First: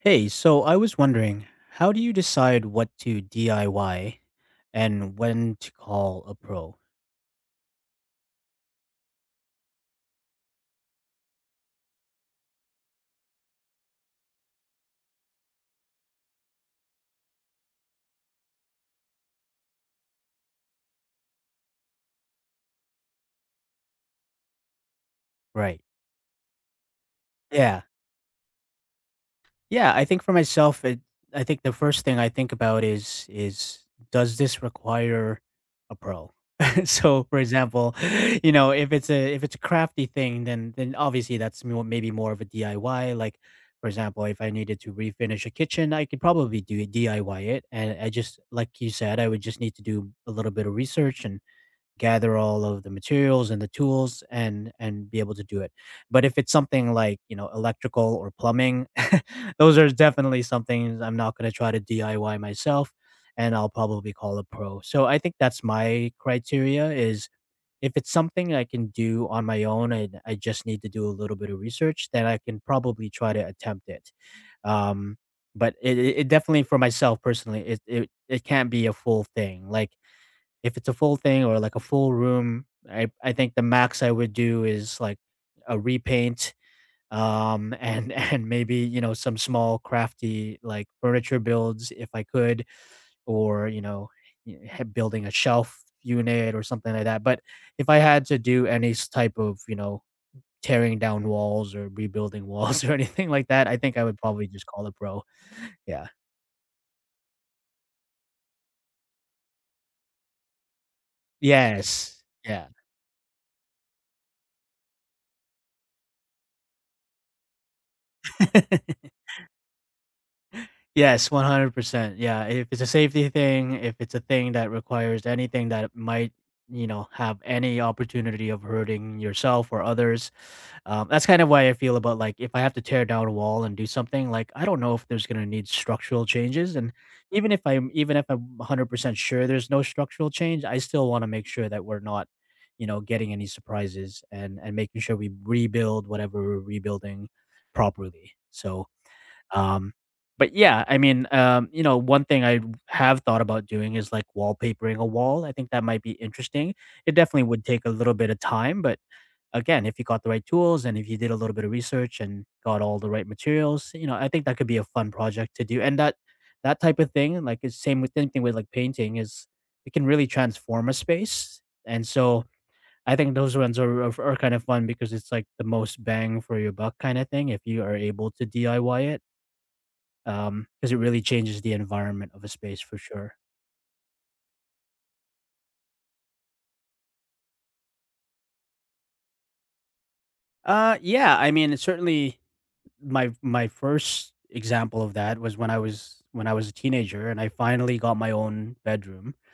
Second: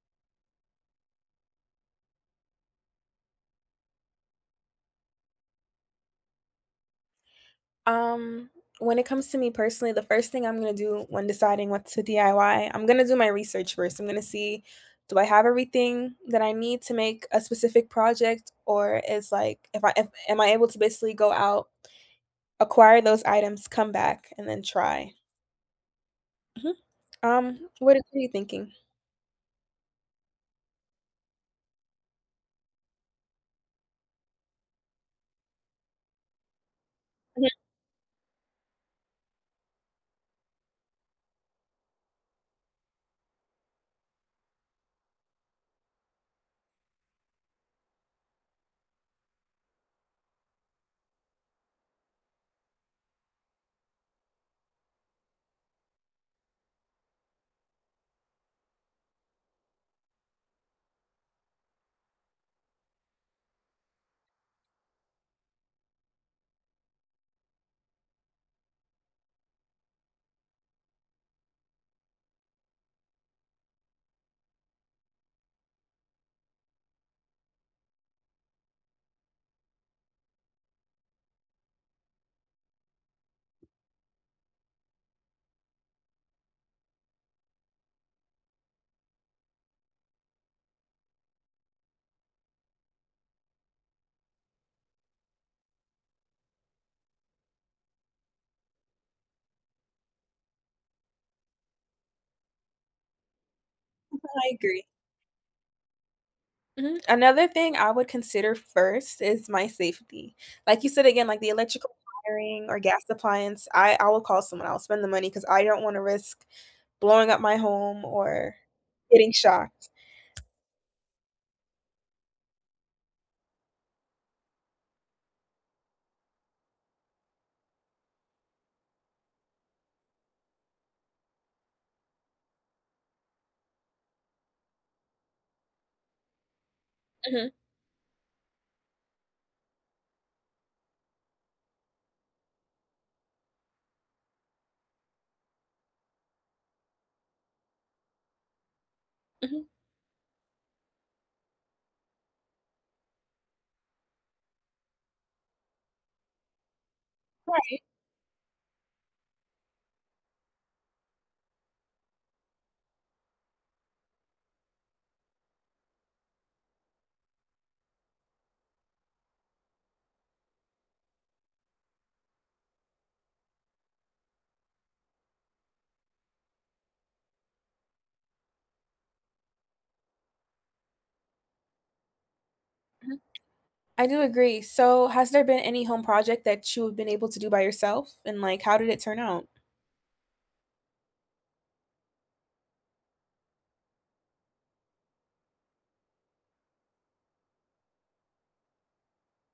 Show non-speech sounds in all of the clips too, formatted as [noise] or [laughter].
Hey, so I was wondering, how do you decide what to DIY and when to call a pro? Um, when it comes to me personally, the first thing I'm gonna do when deciding what to DIY, I'm gonna do my research first. I'm gonna see, do I have everything that I need to make a specific project, or is like if I if, am I able to basically go out, acquire those items, come back, and then try. Right. Mhm. Um, Yeah. what are you thinking? Yeah, I think for myself, I think the first thing I think about is does this require a pro? [laughs] So, for Mhm, example, [laughs] if it's a crafty thing, then obviously that's maybe more of a DIY. Like, for example, if I needed to refinish a kitchen, I could probably do DIY it, and I just like you said, I would just need to do a little bit of research and gather all of the materials and the tools and be able to do it. But if it's something like, electrical or plumbing, [laughs] those are definitely somethings I'm not going to try to DIY myself, and I'll probably call a pro. So I think that's my criteria is if it's something I can do on my own and I just need to do a little bit of research, then I can probably try to attempt it. Um, but it definitely for myself personally, it can't be a full thing. Like if it's a full thing or like a full room, I think the max I would do is like a repaint, and [laughs] and maybe, some small crafty like furniture builds if I could, or, building a shelf unit or something like that. But if I had to do any type of, tearing down walls or rebuilding [laughs] walls or anything like that, I think I would probably I just agree. call it bro. Yeah. Mhm. Another thing I would consider first is my safety. Like you said again, like the electrical Yes. wiring Yeah. or gas appliance, I will call someone, I'll spend the money because I don't wanna risk blowing up my home or [laughs] getting shocked. Yes, 100%. Yeah, if it's a safety thing, if it's a thing that requires anything that might, have any opportunity of hurting yourself or others, that's kind of why I feel about like if I have to tear down a wall and do something, like I don't know if there's gonna need structural changes, and Mhm, even if I'm 100% sure there's no structural change, I still want to make sure that we're not, getting any surprises and making sure we rebuild whatever we're rebuilding properly. So mhm, um, but yeah, I mean, one thing I have thought about doing is like wallpapering a wall. I think that might be interesting. It definitely would right, take a little bit of time, but again, if you got the right tools and if you did a little bit of research and got all the right materials, I think that could be a fun project to do. And that type of thing, like it's same thing with like painting, is it can really transform a space. And so I think those ones are are kind of fun because it's like the most bang for your buck kind of thing if you are able to DIY it, because it really changes the environment of a space for mhm. sure. I do agree. So, has there been any home project that you have been able to do by yourself, and, like, how did it turn out? Yeah, I mean, it's certainly my first example of that was when I was a teenager and I finally got my own bedroom. [laughs]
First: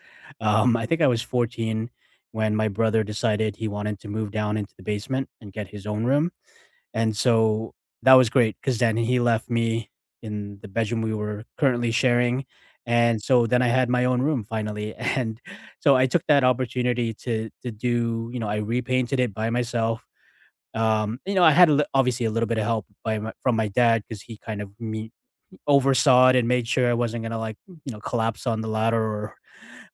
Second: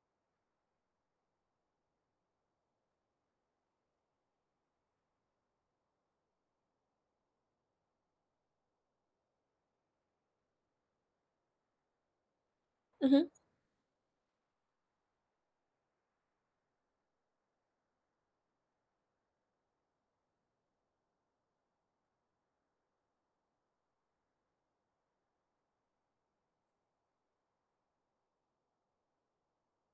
I think I was 14 when my brother decided he wanted to move down into the basement and get his own room. And so that was great, cause then he left me in the bedroom we were currently sharing, and Mhm, so then I had my own room finally, [laughs] and so I took that opportunity to do you know, I repainted it by myself. You know, I had a li obviously a little bit of help by my from my dad, cause he kind of me oversaw it and made sure I wasn't gonna, like, collapse on the ladder or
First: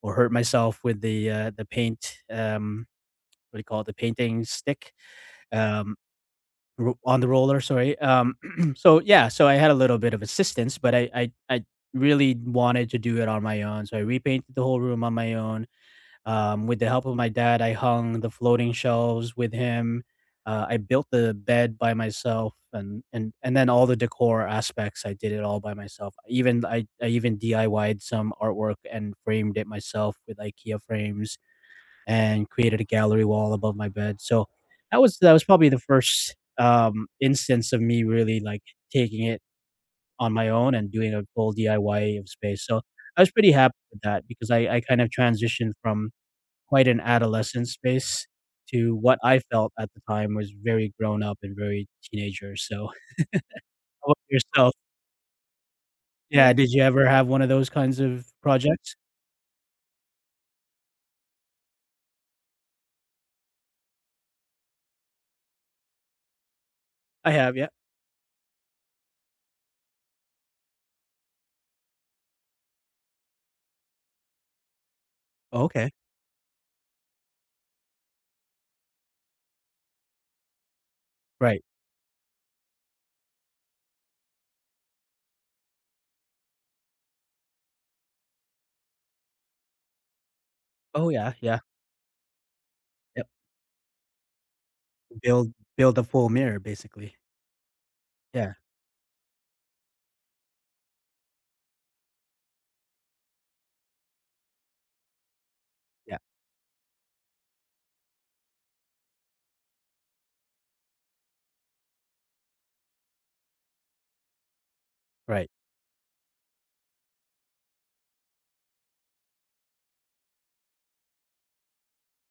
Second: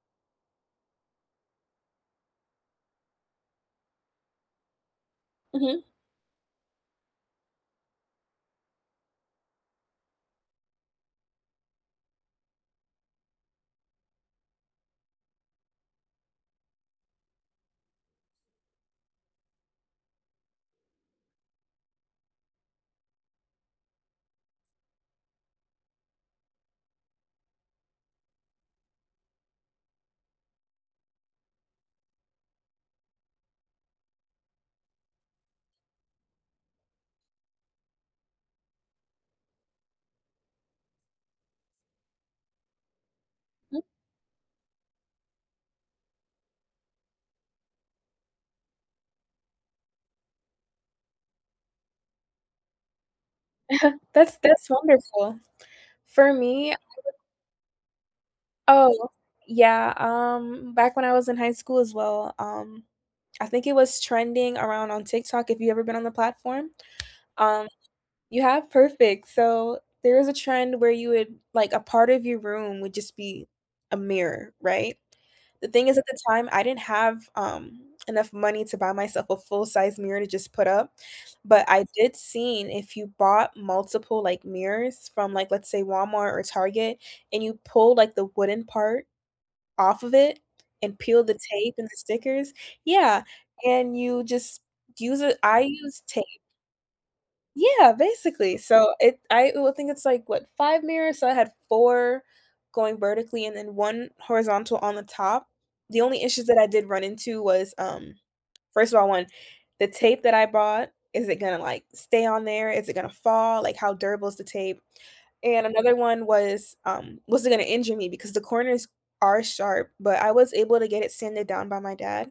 or hurt myself with the paint, what do you call it? The painting stick, mhm, um Ro on the roller, sorry, [clears throat] so, yeah, so I had a little bit of assistance, but I really wanted to do it on my own, so I repainted the whole room on my own, with the help of my dad, I hung the floating shelves with him, I built the bed by myself, and then all the decor aspects, I did it all by myself, even I even DIY'd some artwork and framed it myself with IKEA frames and created a gallery wall above my bed. So that was probably the first instance of me really like taking it on my own and doing a full DIY of space. So I was pretty happy mm. with that because I kind of transitioned from quite an adolescent space to what I felt at the time was very grown up and very teenager. So how [laughs] about that's yourself? wonderful. For Yeah, did me, you ever have one of those kinds of projects? oh, yeah, back when I was in high school as well, I think it was trending around on TikTok, if you ever been on the platform. I have, um yeah. You have? Perfect. So there is a trend where you would like a part of your room would just be a mirror, right? The thing Okay. is at the time I didn't have enough money to buy myself a full-size mirror to just put up, Right. but I did seen if you bought multiple like mirrors from like let's say Walmart or Target and you pull like the wooden part off of it and Oh peel the yeah, yeah. tape and the stickers, yeah, Yep. and you just use it. Build I build use a tape, full mirror basically. yeah, Yeah. basically. So it I will think it's like what, five mirrors? So I had four going vertically and then one horizontal on the top. The Yeah, only issues that I did run into was, first of all, one, the tape that I bought, is it gonna, like, stay on there? Is it gonna fall? Like, how durable is the tape? right. And another one was it gonna injure me? Because the corners are sharp, but I was able to get it sanded down by my dad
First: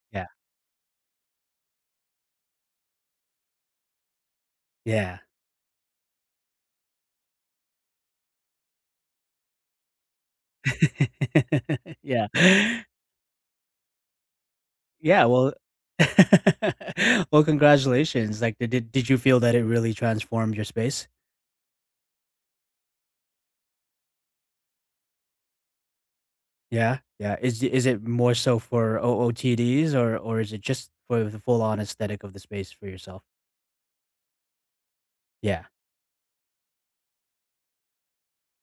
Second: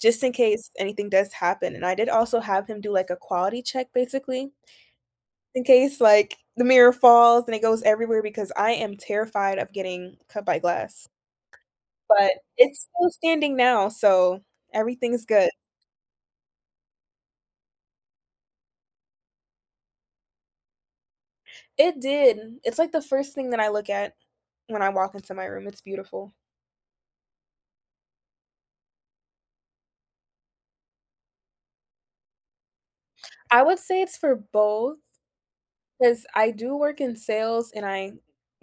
just Yeah, in case anything does happen, and I did also have him do, like, a quality check, basically yeah. in case like the mirror falls and it goes everywhere because I am terrified of getting cut by glass, [laughs] Yeah. but it's still standing now, so everything's Yeah, good. well [laughs] well, congratulations. Like, did you feel that it really transformed your space? It did. It's like the first thing that I look at when I walk into my room. It's beautiful. Yeah, yeah. Is it more so for OOTDs or is it just for the full on aesthetic of the space for yourself? I would say it's for both, Yeah, 'cause I do work in sales and I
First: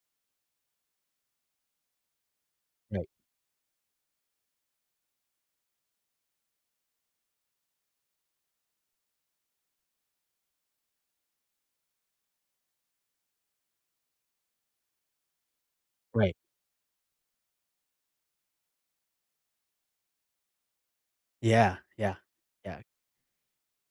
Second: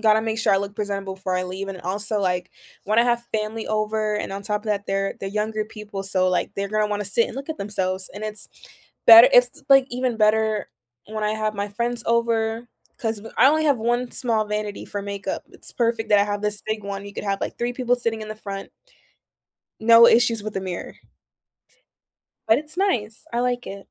gotta make sure I look presentable before I leave, and also, like, when I right, have family over and on top of that, they're younger people, so, like, they're gonna wanna sit and look at themselves, and it's better, it's, like, even better when I have my friends over because I only have one small vanity for makeup. It's perfect that I right. have this big one. You could have, like, three people sitting in the front, no issues with the mirror, Yeah, yeah, but it's yeah. nice. I like it.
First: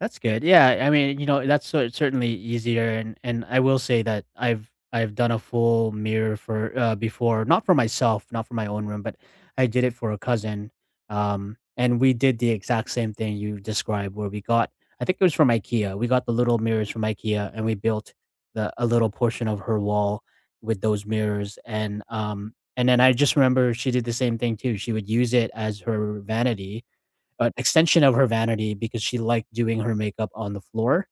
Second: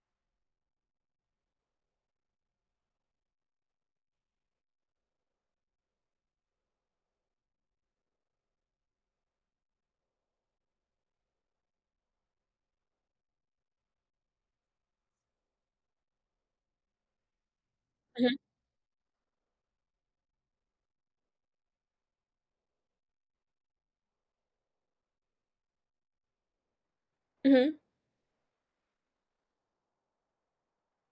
That's good. Yeah, I mean, that's so certainly easier, and I will say that I've done a full mirror for before, not for myself, not for my own room, but I did it for a cousin, and we did the exact same thing you described, where we got I think it was from IKEA. We got the little mirrors from IKEA, and we built Mhm, the a little portion of her wall with those mirrors, and then I just remember she did the same thing too. She would use it as her vanity, an mhm. extension of her vanity because she liked doing her makeup on the floor.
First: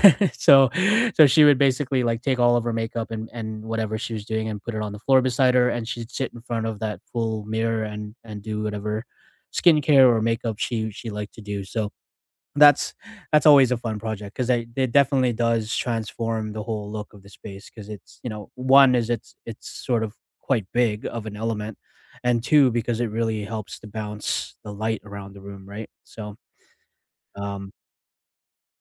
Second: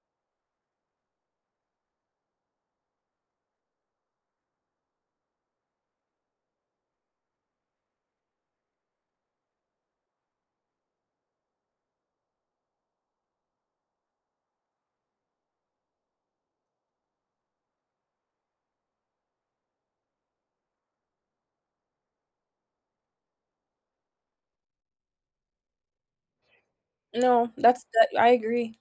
[laughs] So so she would basically, like, take all of her makeup and whatever she was doing and put it on the floor beside her, and she'd sit in front of that full mirror and do whatever skincare or makeup she liked to do. So that's that's always a fun project because it definitely does transform the whole look of the space because it's, you know, one is it's sort of quite big of an element, and two because it really helps to bounce the light around the room, right? So No, um, that's that I agree.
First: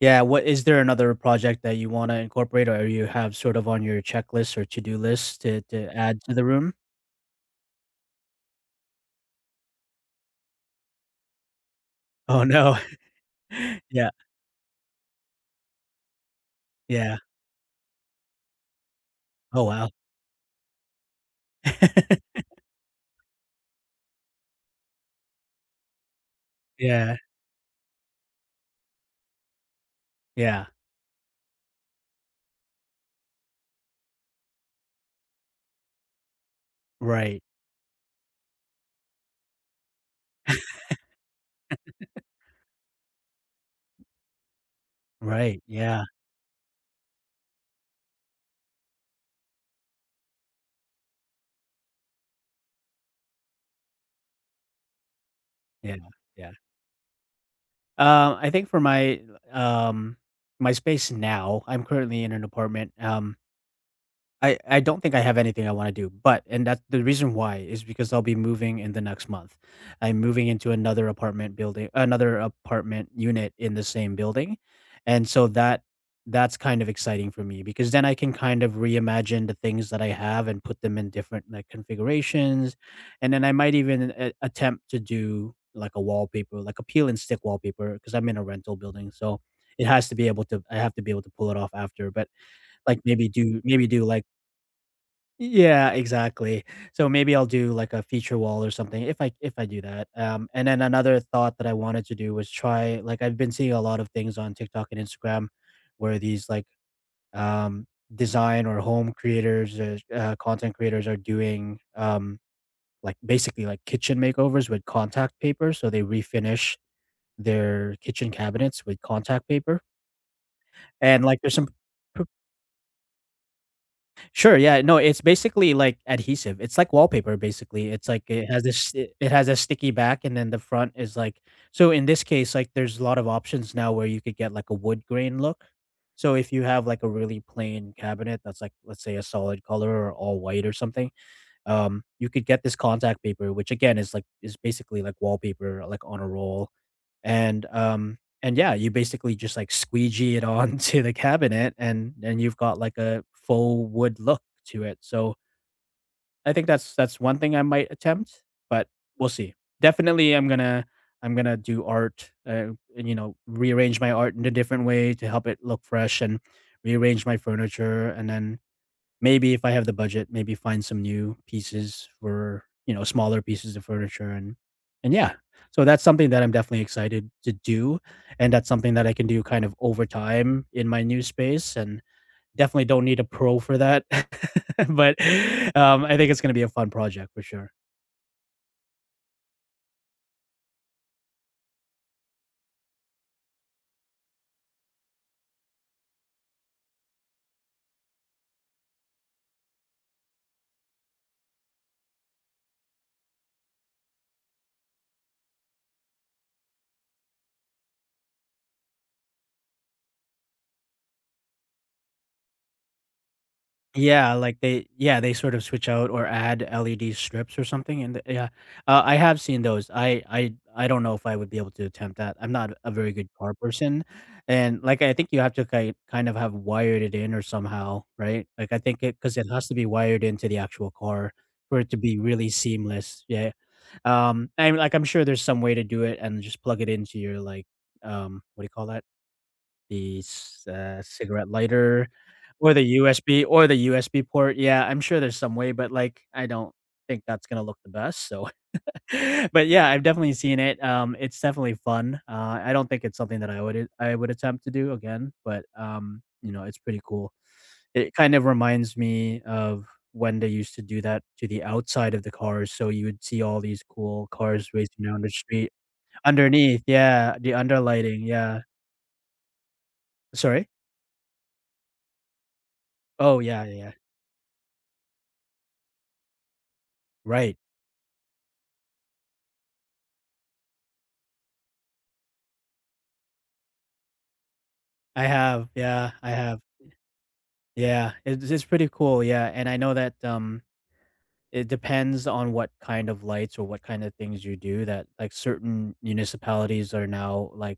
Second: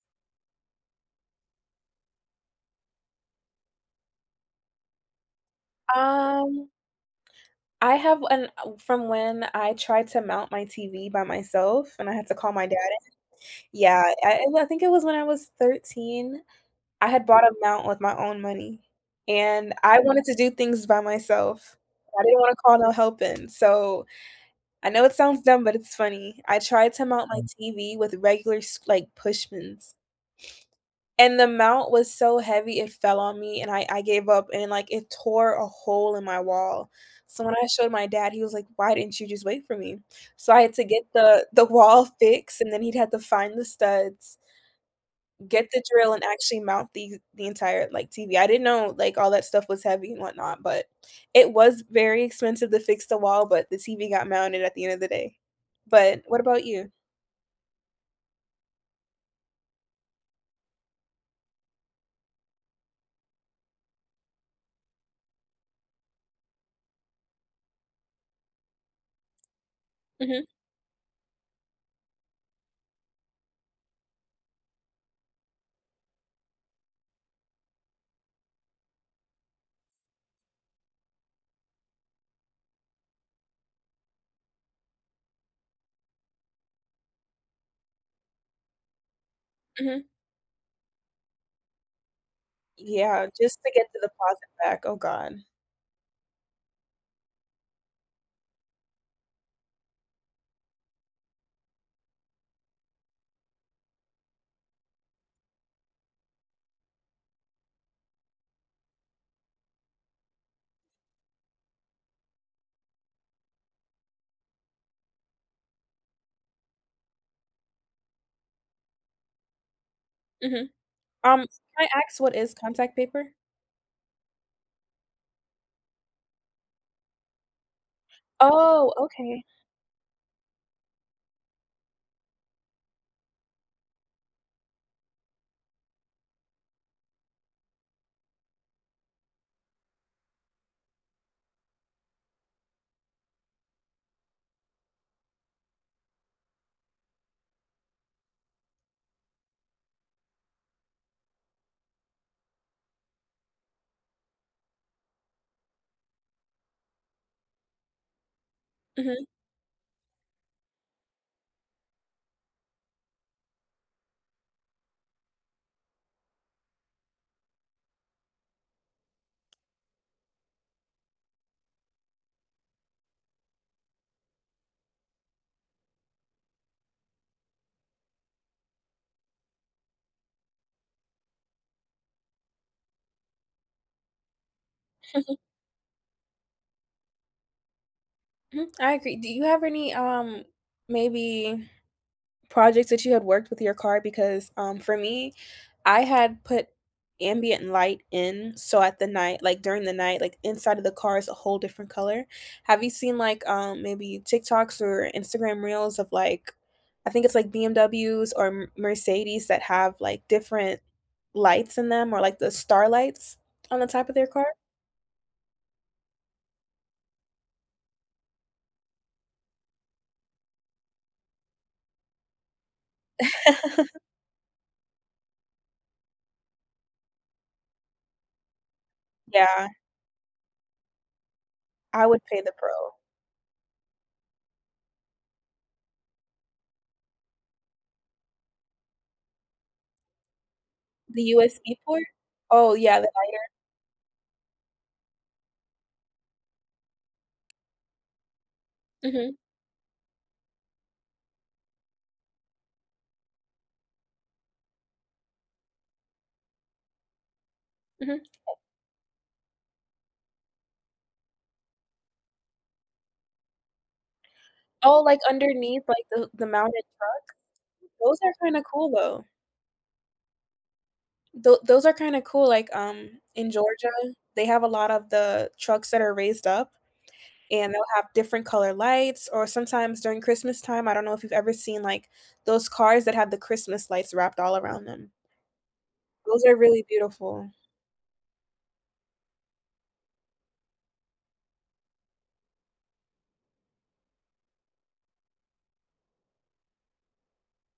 yeah, what is there another project that you wanna incorporate or you have sort of on your checklist or to-do list to add to the Um room? I have an, from when I tried to mount my TV by myself and I had to Oh, call my dad. no. [laughs] Yeah, Yeah, I think it was when I was 13. I yeah. had bought a mount with my own money, Oh, and wow. I wanted to do things by myself. I didn't [laughs] wanna call no help in, so I know it sounds dumb, but it's funny. I tried to Yeah, mount my TV with regular s like, Pushmans. yeah. And the mount was so heavy it fell on me and I gave up and, like, it tore a hole in my wall. Right, So when I showed my dad, he was like, "Why didn't you just wait for me?" So I had to get the wall fixed, and then he'd had to find the studs, right. get the Yeah, drill, and actually mount the entire, like, TV. I didn't know, like, all that stuff was heavy and whatnot, but it was very expensive to fix the wall, but the TV got mounted at the end of the day. yeah, But what yeah. about you? I think for my, um, my space now, I'm currently in an apartment, I don't think I have anything I wanna do, but and that's the reason why is because I'll be moving in the next month. I'm Mhm, moving into another apartment unit in the same building, and so that's kind of exciting for me because then I can kind of reimagine the things that I have and put them in different, like, configurations, and then I might even a attempt to do, like, a wallpaper, like a peel and stick wallpaper, because 'cause I'm in a rental building, so it mhm. has to be able to I have to be able to pull it off after, but, like, Yeah, just to get maybe to do, the like closet back, oh god. yeah, exactly. So maybe I'll do like a feature wall or something if I do that. And then another thought that I wanted to do was try like I've been seeing a lot of things on TikTok and Instagram where these like um design or home creators or content creators are doing like basically like kitchen makeovers with contact paper. So they refinish their kitchen cabinets with contact paper. Mhm. And Um, like can there's some I ask, what is contact paper? Sure, yeah, no, it's basically, like, adhesive. It's like wallpaper, basically. It's like it has Oh, this it okay. has a sticky back, and then the front is like so in this case, like, there's a lot of options now where you could get, like, a wood grain look. So if you have, like, a really plain cabinet that's, like, let's say a solid color or all white or something, you could get this contact paper, which again is basically like wallpaper, like on a roll, and yeah, you basically just like squeegee it [laughs] onto the cabinet, and you've got like a faux wood look to it. So I think that's one thing I might attempt, but Mhm, we'll see. Definitely, I'm gonna do art, and you know, rearrange my art in a different way to help it look fresh and rearrange my furniture, and then maybe if I have the budget, maybe find some new pieces for, you know, smaller pieces of furniture and yeah. So that's something that I'm definitely excited to do, and that's something that I can do kind of over time in my new space and definitely don't need a pro for that. [laughs] But, mhm, um, I think it's gonna be a fun project for sure. mhm, I agree. Do you have any, maybe projects that you had worked with your car? Because, for me, I had put ambient light in, so at the night like, during the night, like, inside of the car is a whole different color. Have you seen, like, maybe TikToks or Instagram reels of, like, I think it's, like, BMWs or M Mercedes that have, like, different lights in them or, like, the star lights on the top of their Yeah, car? like they sort of switch out or add LED strips or something and yeah. I have seen those. I don't know if I would be able to attempt that. I'm not a very good car person, [laughs] and like I think you have to ki kind of have wired it in or somehow, right? Like I think it because it has Yeah, to be wired into the actual car for it to I be would pay really the Pro. seamless. Yeah. And like I'm sure there's some way to do it and just plug it into your like, what do you call that? The c The cigarette USB port? lighter Oh, or the yeah, the USB or the USB port, yeah, I'm sure there's some way, but, like, I don't think that's gonna look the best, so lighter. Mhm, [laughs] but, yeah, I've definitely seen it, it's definitely fun, I don't think it's something that I would attempt to do again, but, you know, it's pretty cool. It mhm. kind of reminds me of when they used to do that to the outside of the cars, so you would see all these cool cars Oh, racing like, down the street underneath, like, the underneath, mounted yeah, truck? the Those underlighting, are kinda yeah. cool, though. Sorry? Those are kinda cool, like, Oh, in yeah, yeah, Georgia, yeah. they have a lot of the trucks that are raised up, Right. and they'll have different color lights, or sometimes during Christmas time, I don't know if you've ever seen, like, those cars that have the Christmas lights wrapped all around them. I Those are have. really beautiful. Yeah, it's pretty cool, yeah, and I know that, it depends on what kind of lights or what kind of things you do that, like, certain municipalities are now, like,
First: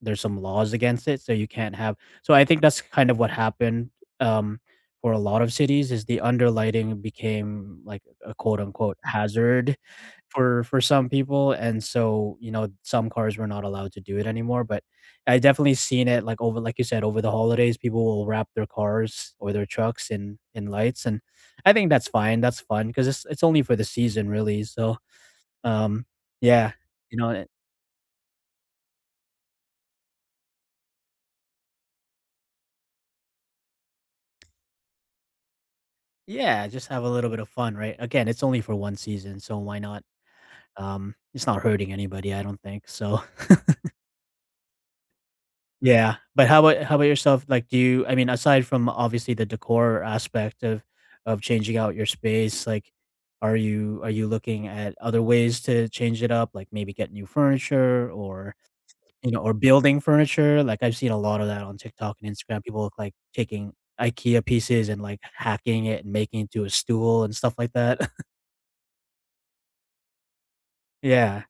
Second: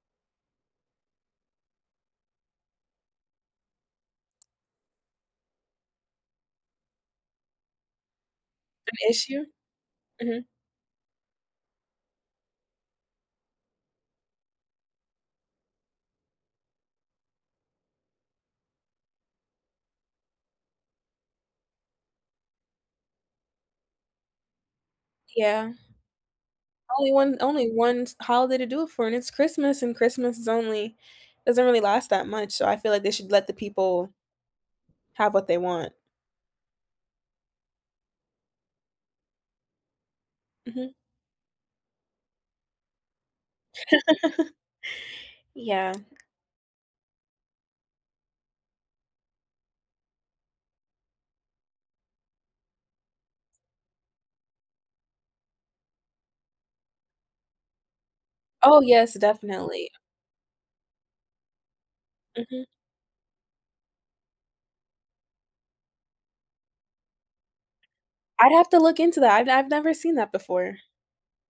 there's some laws against it, so you can't have, so I think that's kind of what happened, um, for a lot of cities is the underlighting became like a quote An unquote issue? "hazard" Mhm. for some people, and so, you know, some cars were not allowed to do it anymore, but I definitely seen it, like, over like you said, over the holidays, people will wrap their cars or their trucks in lights, and I think that's fine, that's fun because it's only for the season really, so, Yeah. um, yeah, Only you one know only one holiday to do it for, and it's Christmas, and Christmas is only, doesn't really last that much, so I feel like they should let the people have what they want. Yeah, just have a little bit of fun, right? Again, it's only for 1 season, so why not? Mhm. It's not hurting anybody, I don't think, so [laughs] Yeah. yeah. But how about yourself? Like, do you, I mean, aside from obviously the decor aspect of changing out your space, like, are you looking at other ways to change it up? Like, maybe get new furniture, or, Oh, yes, you know, or definitely. building furniture? Like, I've seen a lot of that on TikTok and Instagram, Mhm. people, look like, taking IKEA pieces and, like, hacking it and making it into a stool and stuff like that. I'd have to look into that. I've never seen that before. Yeah.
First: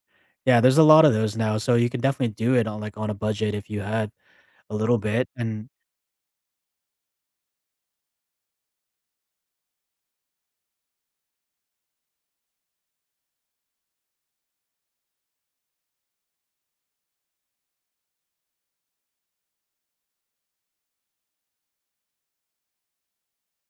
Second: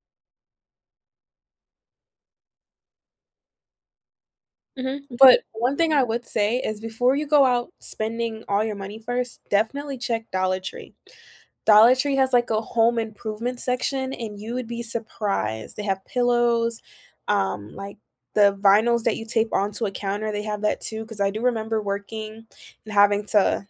Yeah, there's a lot of those now, so you can definitely do it on, like, on a budget if you had a little Mhm. bit, But and one thing I would say is before you go out spending all your money first, definitely check Dollar Tree. Dollar Tree has like a home improvement section, and you would be surprised. They have pillows, like the vinyls that you tape onto a counter, they have that too, because I do remember working and having to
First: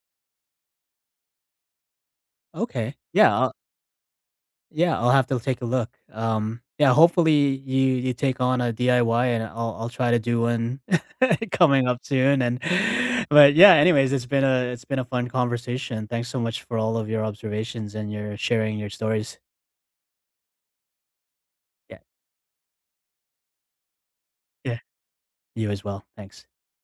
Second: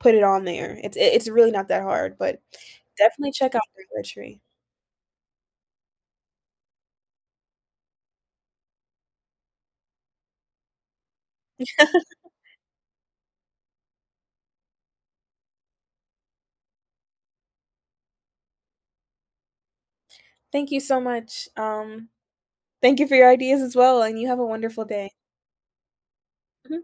put it on there. It's really not that hard, but okay, definitely yeah, check out Dollar Tree. I'll have to take a look. Yeah, hopefully you take on a DIY, and I'll try to do one [laughs] coming up soon, and [laughs] but, yeah, anyways, it's been a fun conversation. Thanks so much for all of your observations and your sharing your stories. Thank you so much. Yeah, Thank you for your ideas as well, and you have a yeah, wonderful day. you as well. Thanks. Mhm.